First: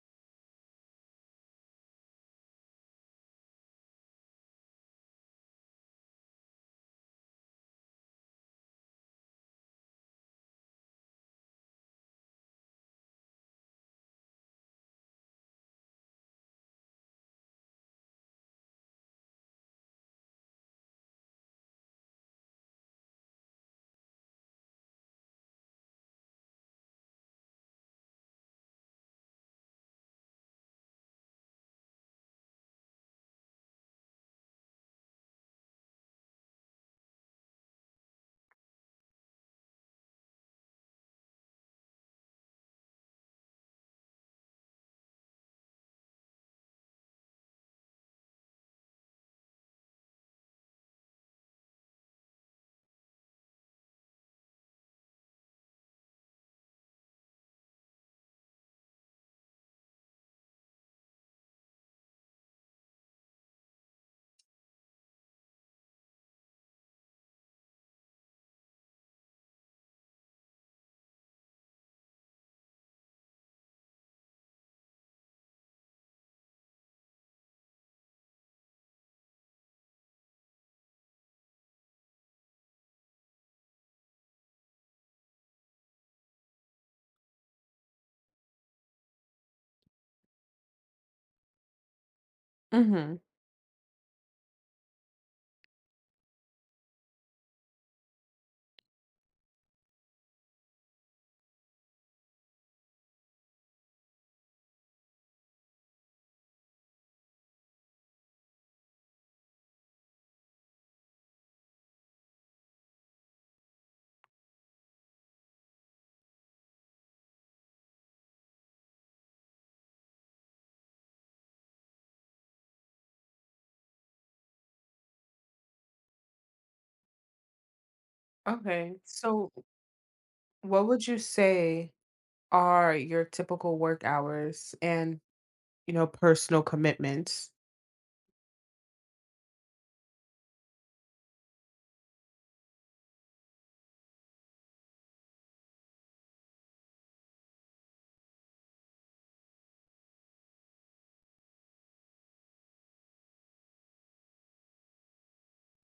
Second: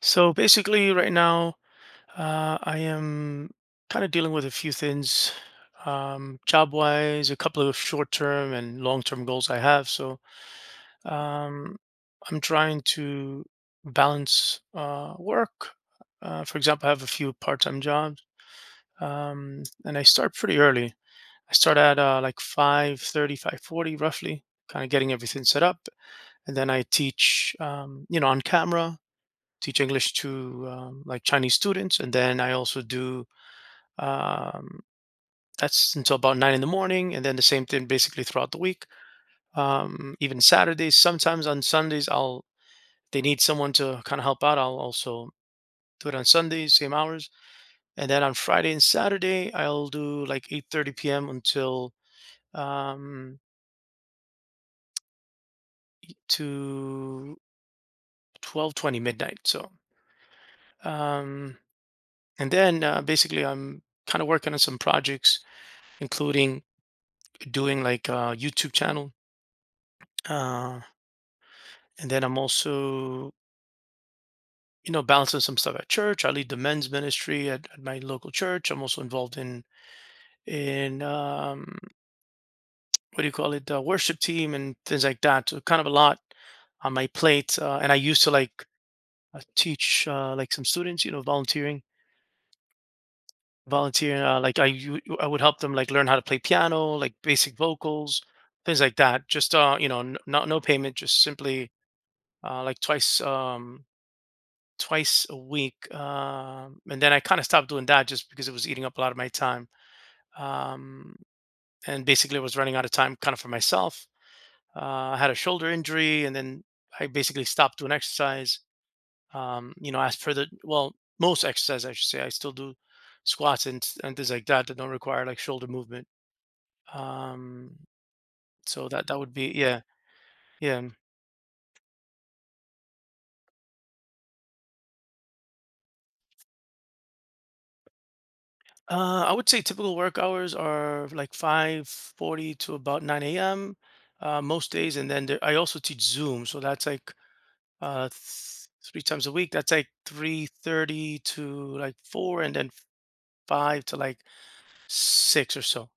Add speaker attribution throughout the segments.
Speaker 1: So basically, right now, I am kind of dealing with a few things, job-wise, a couple of short-term and long-term goals I have. So um, I'm trying to balance work. For example, I have a few part-time jobs, and I start pretty early. I start at like 5:30, 5:40, roughly, kind of getting everything set up, and then I teach, on camera teach English to like Chinese students, and then I also do um, that's until about 9 in the morning, and then the same thing basically throughout the week. Even Saturdays, sometimes on Sundays, I'll they need someone to kind of help out. I'll also do it on Sundays, same hours, and then on Friday and Saturday, I'll do like 8:30 p.m. until um, to 12:20 midnight. So um, and then basically, I'm kind of working on some projects, including doing like a YouTube channel. Uh, and then I'm also, you know, balancing some stuff at church. I lead the men's ministry at my local church. I'm also involved in what do you call it, the worship team and things like that. So kind of a lot on my plate. And I used to like teach like some students, you know, volunteering.
Speaker 2: Hmm.
Speaker 1: Like I would help them like learn how to play piano, like basic vocals, things like that. Just no payment, just simply like twice. Twice a week. And then I kind of stopped doing that just because it was eating up a lot of my time. Um, and basically, I was running out of time kind of for myself. I had a shoulder injury, and then I basically stopped doing exercise. You know, as per well, most exercise, I should say, I still do squats and things like that that don't require like shoulder movement. Um, so
Speaker 2: Okay.
Speaker 1: that would
Speaker 2: So,
Speaker 1: be, yeah, yeah.
Speaker 2: what would you say are your typical work hours and, you know, personal commitments?
Speaker 1: I would say typical work hours are like 5:40 to about 9 a.m., most days, and then there, I also teach Zoom, so that's like 3 times a week. That's like 3:30 to like four, and then five to like six or so.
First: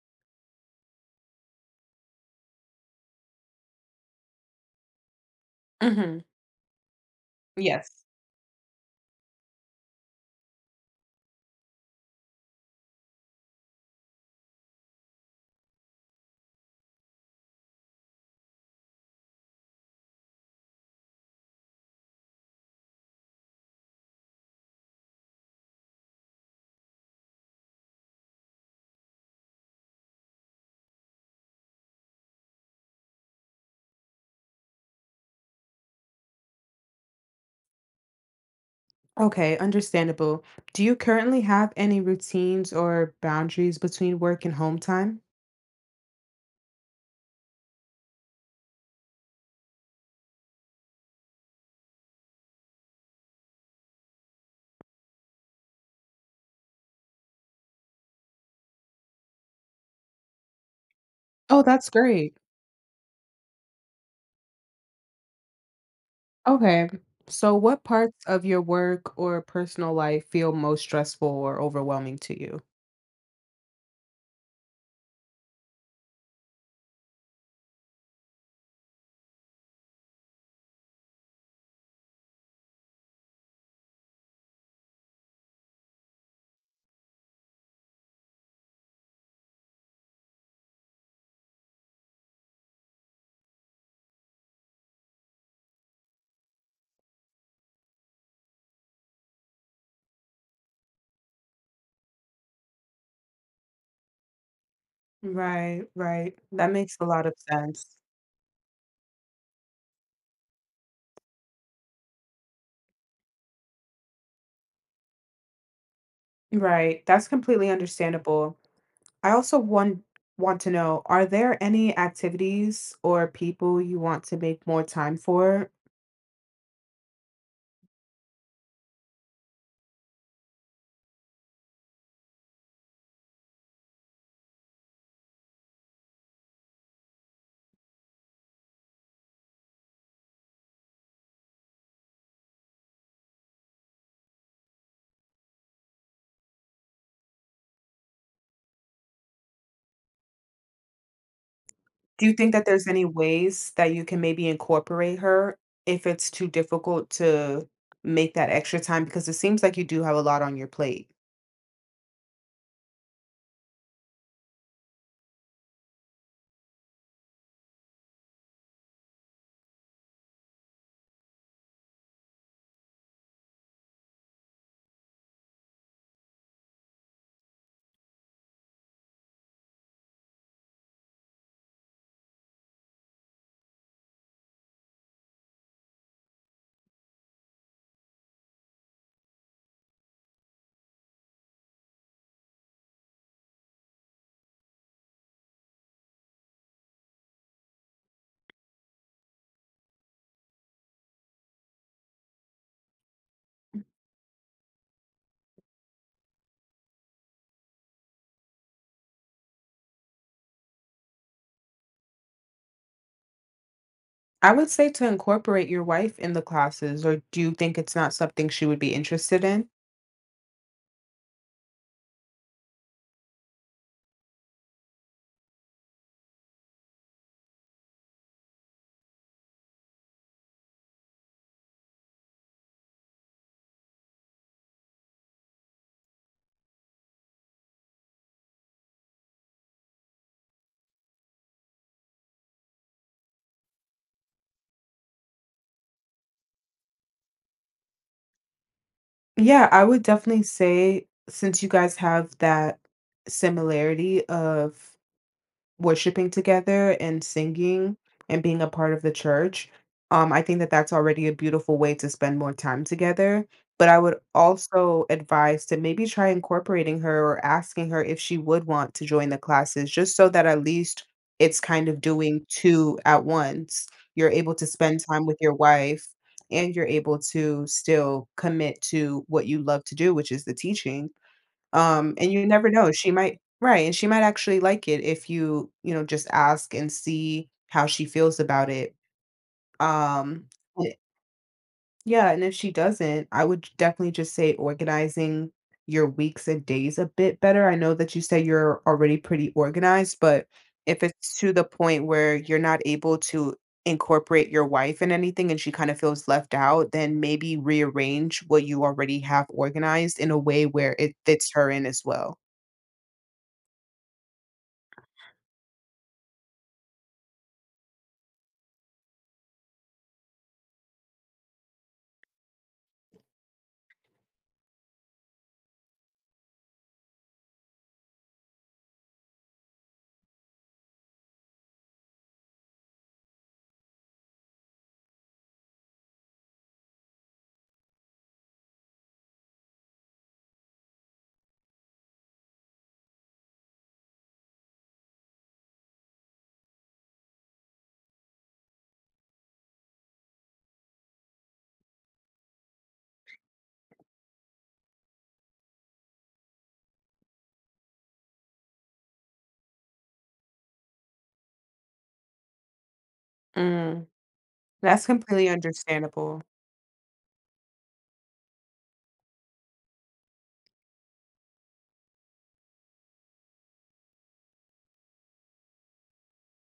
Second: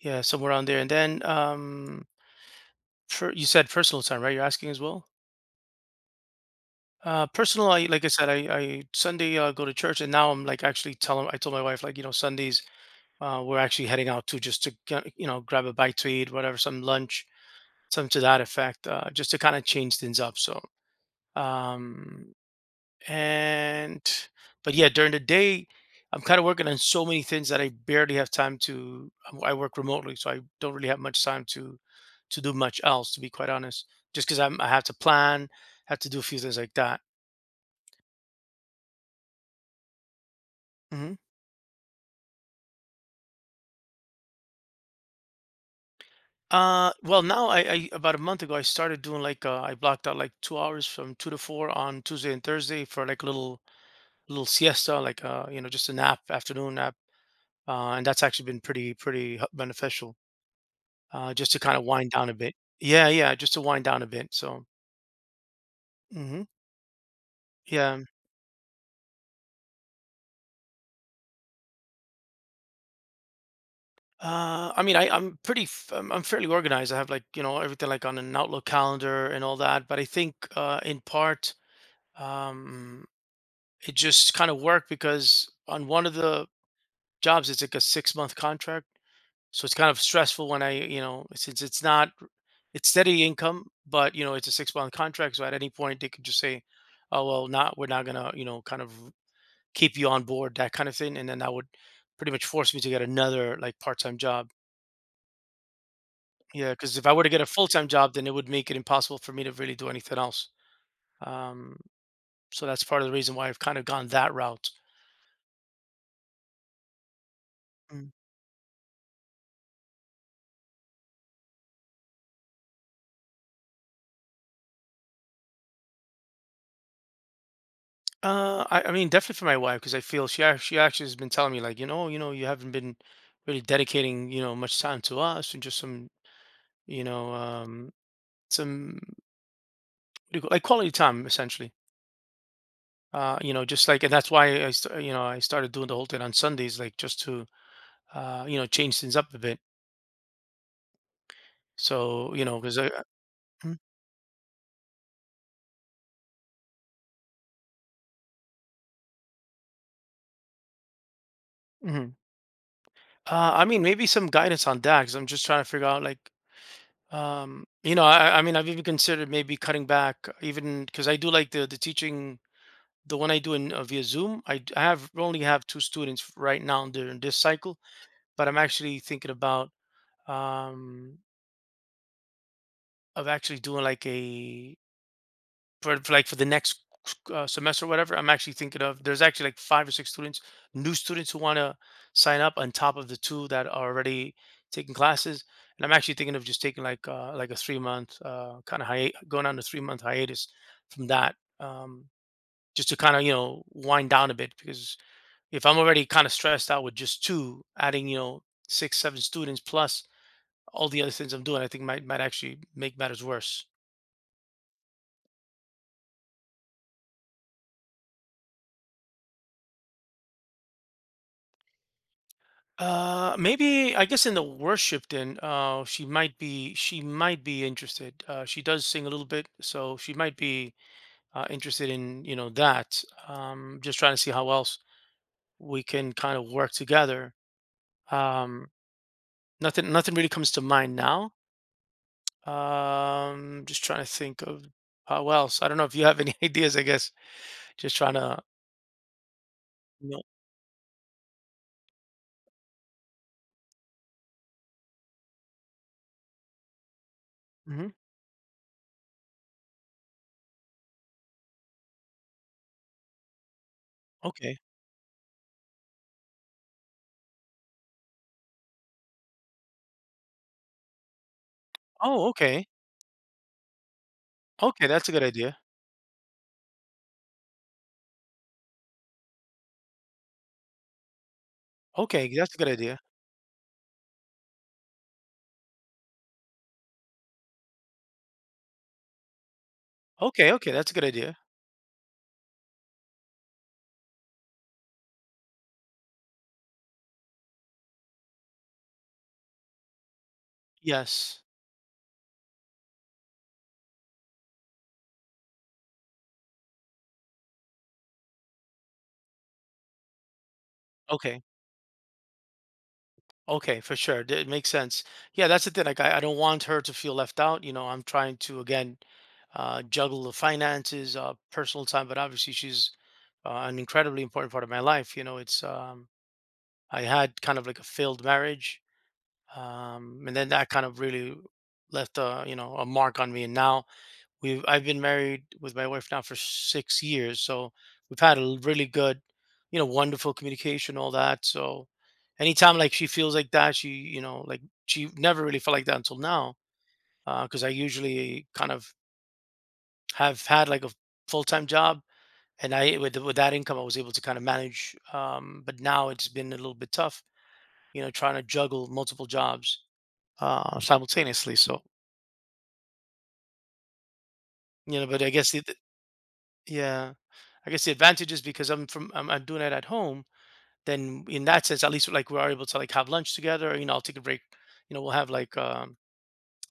Speaker 1: Yeah, somewhere around there. And then you said personal time, right? You're asking as well.
Speaker 2: Hmm.
Speaker 1: Personal, I
Speaker 2: Yes.
Speaker 1: like I said, I Sunday I go to church, and now I'm like actually telling I told my wife like, you know, Sundays. We're actually heading out to you know, grab a bite to eat, whatever, some lunch, some to that effect, just to kind of change things up. So, um, and but yeah, during the day, I'm kind of working on so many things that I barely have time to. I work remotely, so I don't really have much time to do much else, to be quite honest. Just because I have to plan, have to do a few things like that.
Speaker 2: Okay, understandable. Do you
Speaker 1: Mhm.
Speaker 2: currently have any routines or boundaries between work and home time?
Speaker 1: Well, now, I about a month ago I started doing like, I blocked out like 2 hours from 2 to 4 on Tuesday and Thursday for like a little siesta, like you know, just a nap, afternoon nap, and that's actually been beneficial, just to
Speaker 2: Oh,
Speaker 1: kind of
Speaker 2: that's
Speaker 1: wind down a
Speaker 2: great.
Speaker 1: bit. Yeah, yeah, just to wind down a bit. So, hmm
Speaker 2: Okay. So, what
Speaker 1: yeah.
Speaker 2: parts of your work or personal life feel most stressful or overwhelming to you?
Speaker 1: I mean, I I'm pretty f- I'm fairly organized. I have, like, you know, everything like on an Outlook calendar and all that, but I think in part, um it just kind of worked because on one of the jobs, it's like a 6 month contract. So it's kind of stressful when you know, since it's not, it's steady income, but, you know, it's a 6 month contract. So at any point they could just say, oh, well, not, we're not going to, you know, kind of keep you on board, that kind of thing. And then that would pretty much force me to get another like part time job.
Speaker 2: Right, right. That
Speaker 1: Yeah.
Speaker 2: makes
Speaker 1: Cause
Speaker 2: a
Speaker 1: if I were
Speaker 2: lot
Speaker 1: to
Speaker 2: of
Speaker 1: get a full time
Speaker 2: sense.
Speaker 1: job, then it would make it impossible for me to really do anything else. Um, so that's part of the reason why I've kind of gone that route.
Speaker 2: Right. That's completely understandable. I also want to know, are there any activities or people you want to make more time for?
Speaker 1: I mean, definitely for my wife because I feel she actually has been telling me like, you know, you haven't been really dedicating, you know, much time to us and just some, you know, um, some, what do you call- like, quality time essentially. You know, just like, and that's why I, st- you know, I started doing the whole thing on Sundays, like just to, change things up a bit.
Speaker 2: Do you
Speaker 1: So, you
Speaker 2: think
Speaker 1: know,
Speaker 2: that
Speaker 1: because
Speaker 2: there's
Speaker 1: I,
Speaker 2: any ways that you can maybe incorporate her if it's too difficult to make that extra time? Because it seems like you do have a lot on your plate.
Speaker 1: mm I mean, maybe some guidance on that because I'm just trying to figure out like, you know, I mean, I've even considered maybe cutting back, even because I do like the teaching, the one I do in via Zoom. I, d- I have only have two students right now during this cycle, but I'm actually thinking about um of actually doing like like for the next semester or whatever. I'm actually thinking of, there's actually like five or six students, new students who want to sign up on top of the two that are already taking classes, and I'm actually thinking of just taking like a 3 month kind of hiatus, going on a 3 month hiatus from that, um just to kind of, you know, wind down a bit, because if I'm already kind of stressed out with just two, adding, you know, six, seven students plus all the other things I'm doing, I think might actually make matters worse.
Speaker 2: I would say to incorporate your wife in the classes, or do you think it's not something she would be interested in?
Speaker 1: Maybe, I guess, in the worship then, she might be interested. She does sing a little bit, so she might be interested in, you know, that. Just trying to see how else we can kind of work together. Um, nothing really comes to mind now. Just trying to think of how else. I don't know if you have any ideas, I guess. Just trying to,
Speaker 2: Yeah, I would
Speaker 1: you know
Speaker 2: definitely say since you guys have that similarity of worshiping together and
Speaker 1: Mhm.
Speaker 2: singing and being a part of the church. I think that that's already a beautiful way to spend more time together. But I would
Speaker 1: Okay.
Speaker 2: also advise to maybe try incorporating her or asking her if she would want to join the classes, just so that at least it's kind of
Speaker 1: Oh,
Speaker 2: doing
Speaker 1: okay.
Speaker 2: two at once. You're able to
Speaker 1: Okay,
Speaker 2: spend
Speaker 1: that's a good
Speaker 2: time with your
Speaker 1: idea.
Speaker 2: wife and you're able to still commit to what you love to do, which is the teaching.
Speaker 1: Okay,
Speaker 2: And you
Speaker 1: that's a good
Speaker 2: never know,
Speaker 1: idea.
Speaker 2: she might right, and she might actually like it if you, you know, just ask and see how she feels about it. Um,
Speaker 1: Okay, okay, that's
Speaker 2: and
Speaker 1: a good idea.
Speaker 2: yeah, and if she doesn't, I would definitely just say organizing your weeks and days a bit better. I know that you said you're already pretty organized, but if it's
Speaker 1: Yes.
Speaker 2: to the point where you're not able to incorporate your wife in anything and she kind of feels left out, then maybe rearrange what you already have organized in a way where it
Speaker 1: Okay.
Speaker 2: fits her in as well.
Speaker 1: Okay, for sure. It makes sense. Yeah, that's the thing. Like, I don't want her to feel left out. You know, I'm trying to again, juggle the finances, personal time, but obviously she's an incredibly important part of my life. You know, it's I had kind of like a failed marriage, and then that kind of really left a you know a mark on me. And now, We've I've been married with my wife now for 6 years, so we've had a really good, you know, wonderful communication, all that. So anytime like she feels like that, she never really felt like that until now, because I usually kind of have had like a full time job, and I with that income I was able to kind of manage. But now it's been a little bit tough, you know, trying to juggle multiple jobs, simultaneously. So,
Speaker 2: Mm,
Speaker 1: you
Speaker 2: that's
Speaker 1: know, but I
Speaker 2: completely
Speaker 1: guess the,
Speaker 2: understandable.
Speaker 1: yeah. I guess the advantage is, because I'm doing it at home, then in that sense, at least like we're able to like have lunch together. You know, I'll take a break. You know, we'll have like um,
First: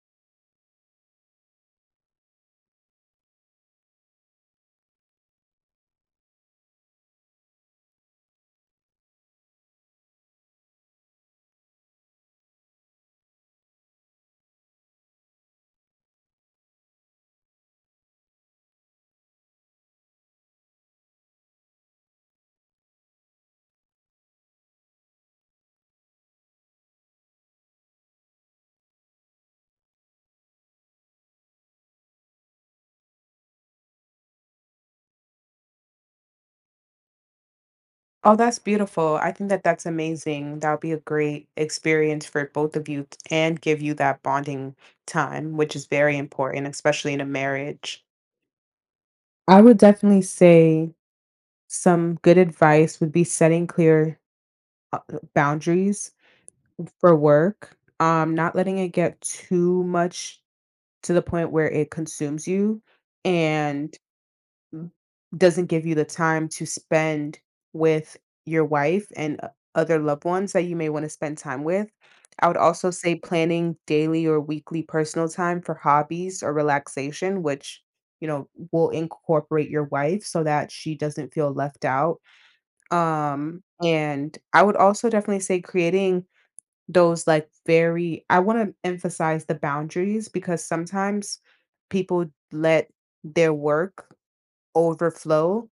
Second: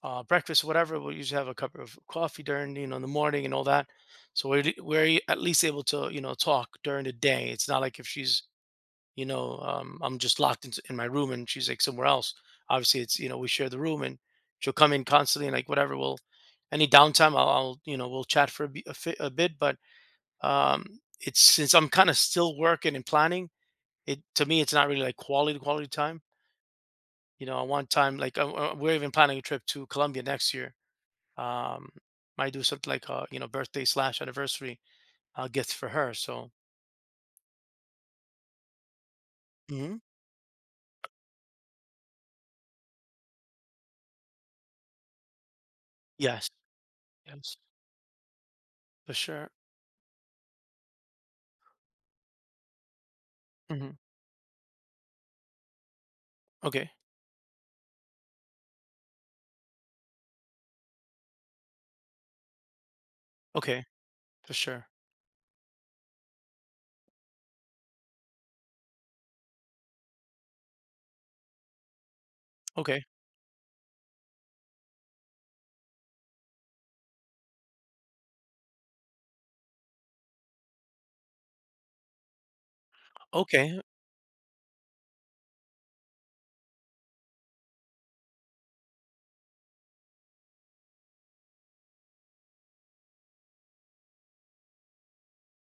Speaker 1: uh, breakfast or whatever. We'll usually have a cup of coffee during you know, in the morning and all that. So we're d- we're e- at least able to, you know, talk during the day. It's not like if she's you know I'm just locked into in my room and she's like somewhere else. Obviously, it's you know, we share the room and she'll come in constantly and like whatever. We'll Any downtime I'll you know we'll chat for a, bi- a, fi- a bit, but um, it's since I'm kind of still working and planning, it to me it's not really like quality, quality time. You know, I want time like, we're even planning a trip to Colombia next year. Um, might do something like a, you know, birthday/anniversary gift for her. So,
Speaker 2: Oh, that's beautiful. I think that that's
Speaker 1: hmm
Speaker 2: amazing. That'll be a great experience for both of and give you that bonding time, which is very
Speaker 1: yes,
Speaker 2: important, especially in a
Speaker 1: yes,
Speaker 2: marriage.
Speaker 1: for sure.
Speaker 2: I would definitely say some good advice would be setting
Speaker 1: hmm
Speaker 2: clear, uh, boundaries
Speaker 1: Okay,
Speaker 2: for work, not letting it get too much to the point where it consumes you
Speaker 1: okay,
Speaker 2: and
Speaker 1: for sure.
Speaker 2: doesn't give you the time to spend with your wife and o other loved ones that you may wanna spend time with. I would also
Speaker 1: Okay,
Speaker 2: say planning daily or weekly personal time for hobbies or relaxation, which, you know, will incorporate your wife so that she doesn't feel left out. Um,
Speaker 1: okay,
Speaker 2: and I would also definitely say creating those like very I want to emphasize the boundaries because sometimes people let their work overflow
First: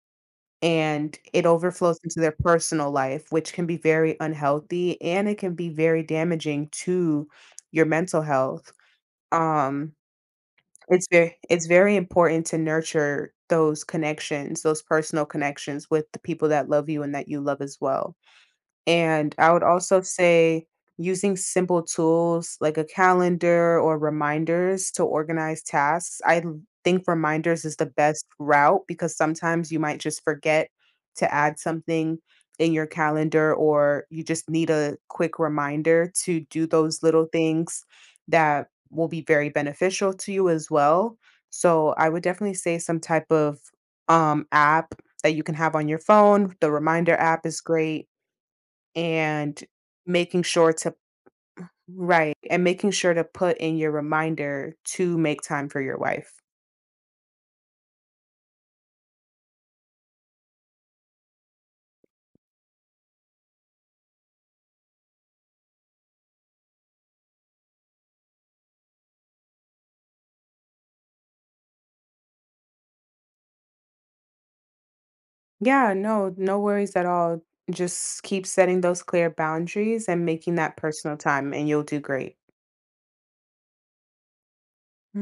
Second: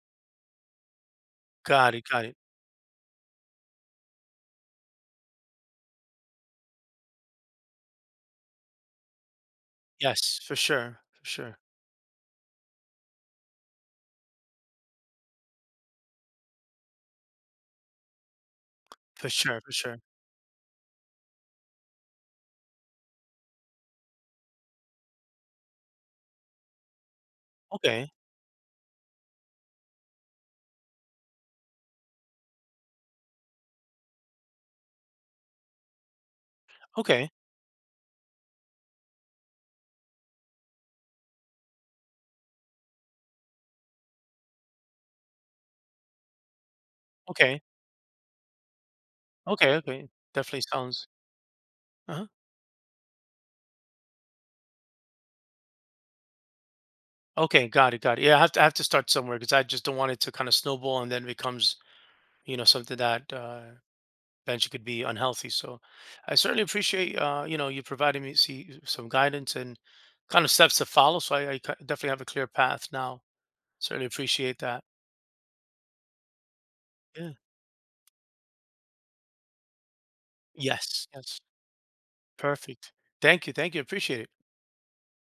Speaker 2: and it
Speaker 1: got
Speaker 2: overflows
Speaker 1: it,
Speaker 2: into
Speaker 1: got
Speaker 2: their
Speaker 1: it.
Speaker 2: personal life, which can be very unhealthy and it can be very damaging to your mental health. Um,
Speaker 1: Yes, for sure,
Speaker 2: it's
Speaker 1: for
Speaker 2: very
Speaker 1: sure,
Speaker 2: it's very important to nurture those connections, those personal connections with the people that love you and that you love as well.
Speaker 1: for
Speaker 2: And I
Speaker 1: sure,
Speaker 2: would
Speaker 1: for sure.
Speaker 2: also say using simple tools like a calendar or reminders to organize tasks. Think reminders is the
Speaker 1: Okay,
Speaker 2: best route because sometimes you might just forget to add something in your calendar or you just need a quick reminder to do those little
Speaker 1: okay,
Speaker 2: things that will be very beneficial to you as well. So I would definitely say some type of app that you can have on your phone. The reminder app is
Speaker 1: okay,
Speaker 2: great and
Speaker 1: okay, okay.
Speaker 2: making
Speaker 1: Definitely
Speaker 2: sure to
Speaker 1: sounds. uh
Speaker 2: right and making sure to put in your reminder to make time for your wife.
Speaker 1: Okay, got it, got it. Yeah, I have to start somewhere because I just don't want it to kind of snowball and then becomes, you know, something that, eventually could be unhealthy. So I certainly appreciate, you know, you providing me see some guidance and kind of steps to follow. So I definitely have a clear path now. Certainly appreciate that.
Speaker 2: Yeah, no, no worries at
Speaker 1: Yeah.
Speaker 2: all. Just keep setting those clear boundaries and making that
Speaker 1: Yes.
Speaker 2: personal
Speaker 1: Yes.
Speaker 2: time, and you'll do great.
Speaker 1: Perfect. Thank you. Thank you. Appreciate it.
Speaker 2: Mhm.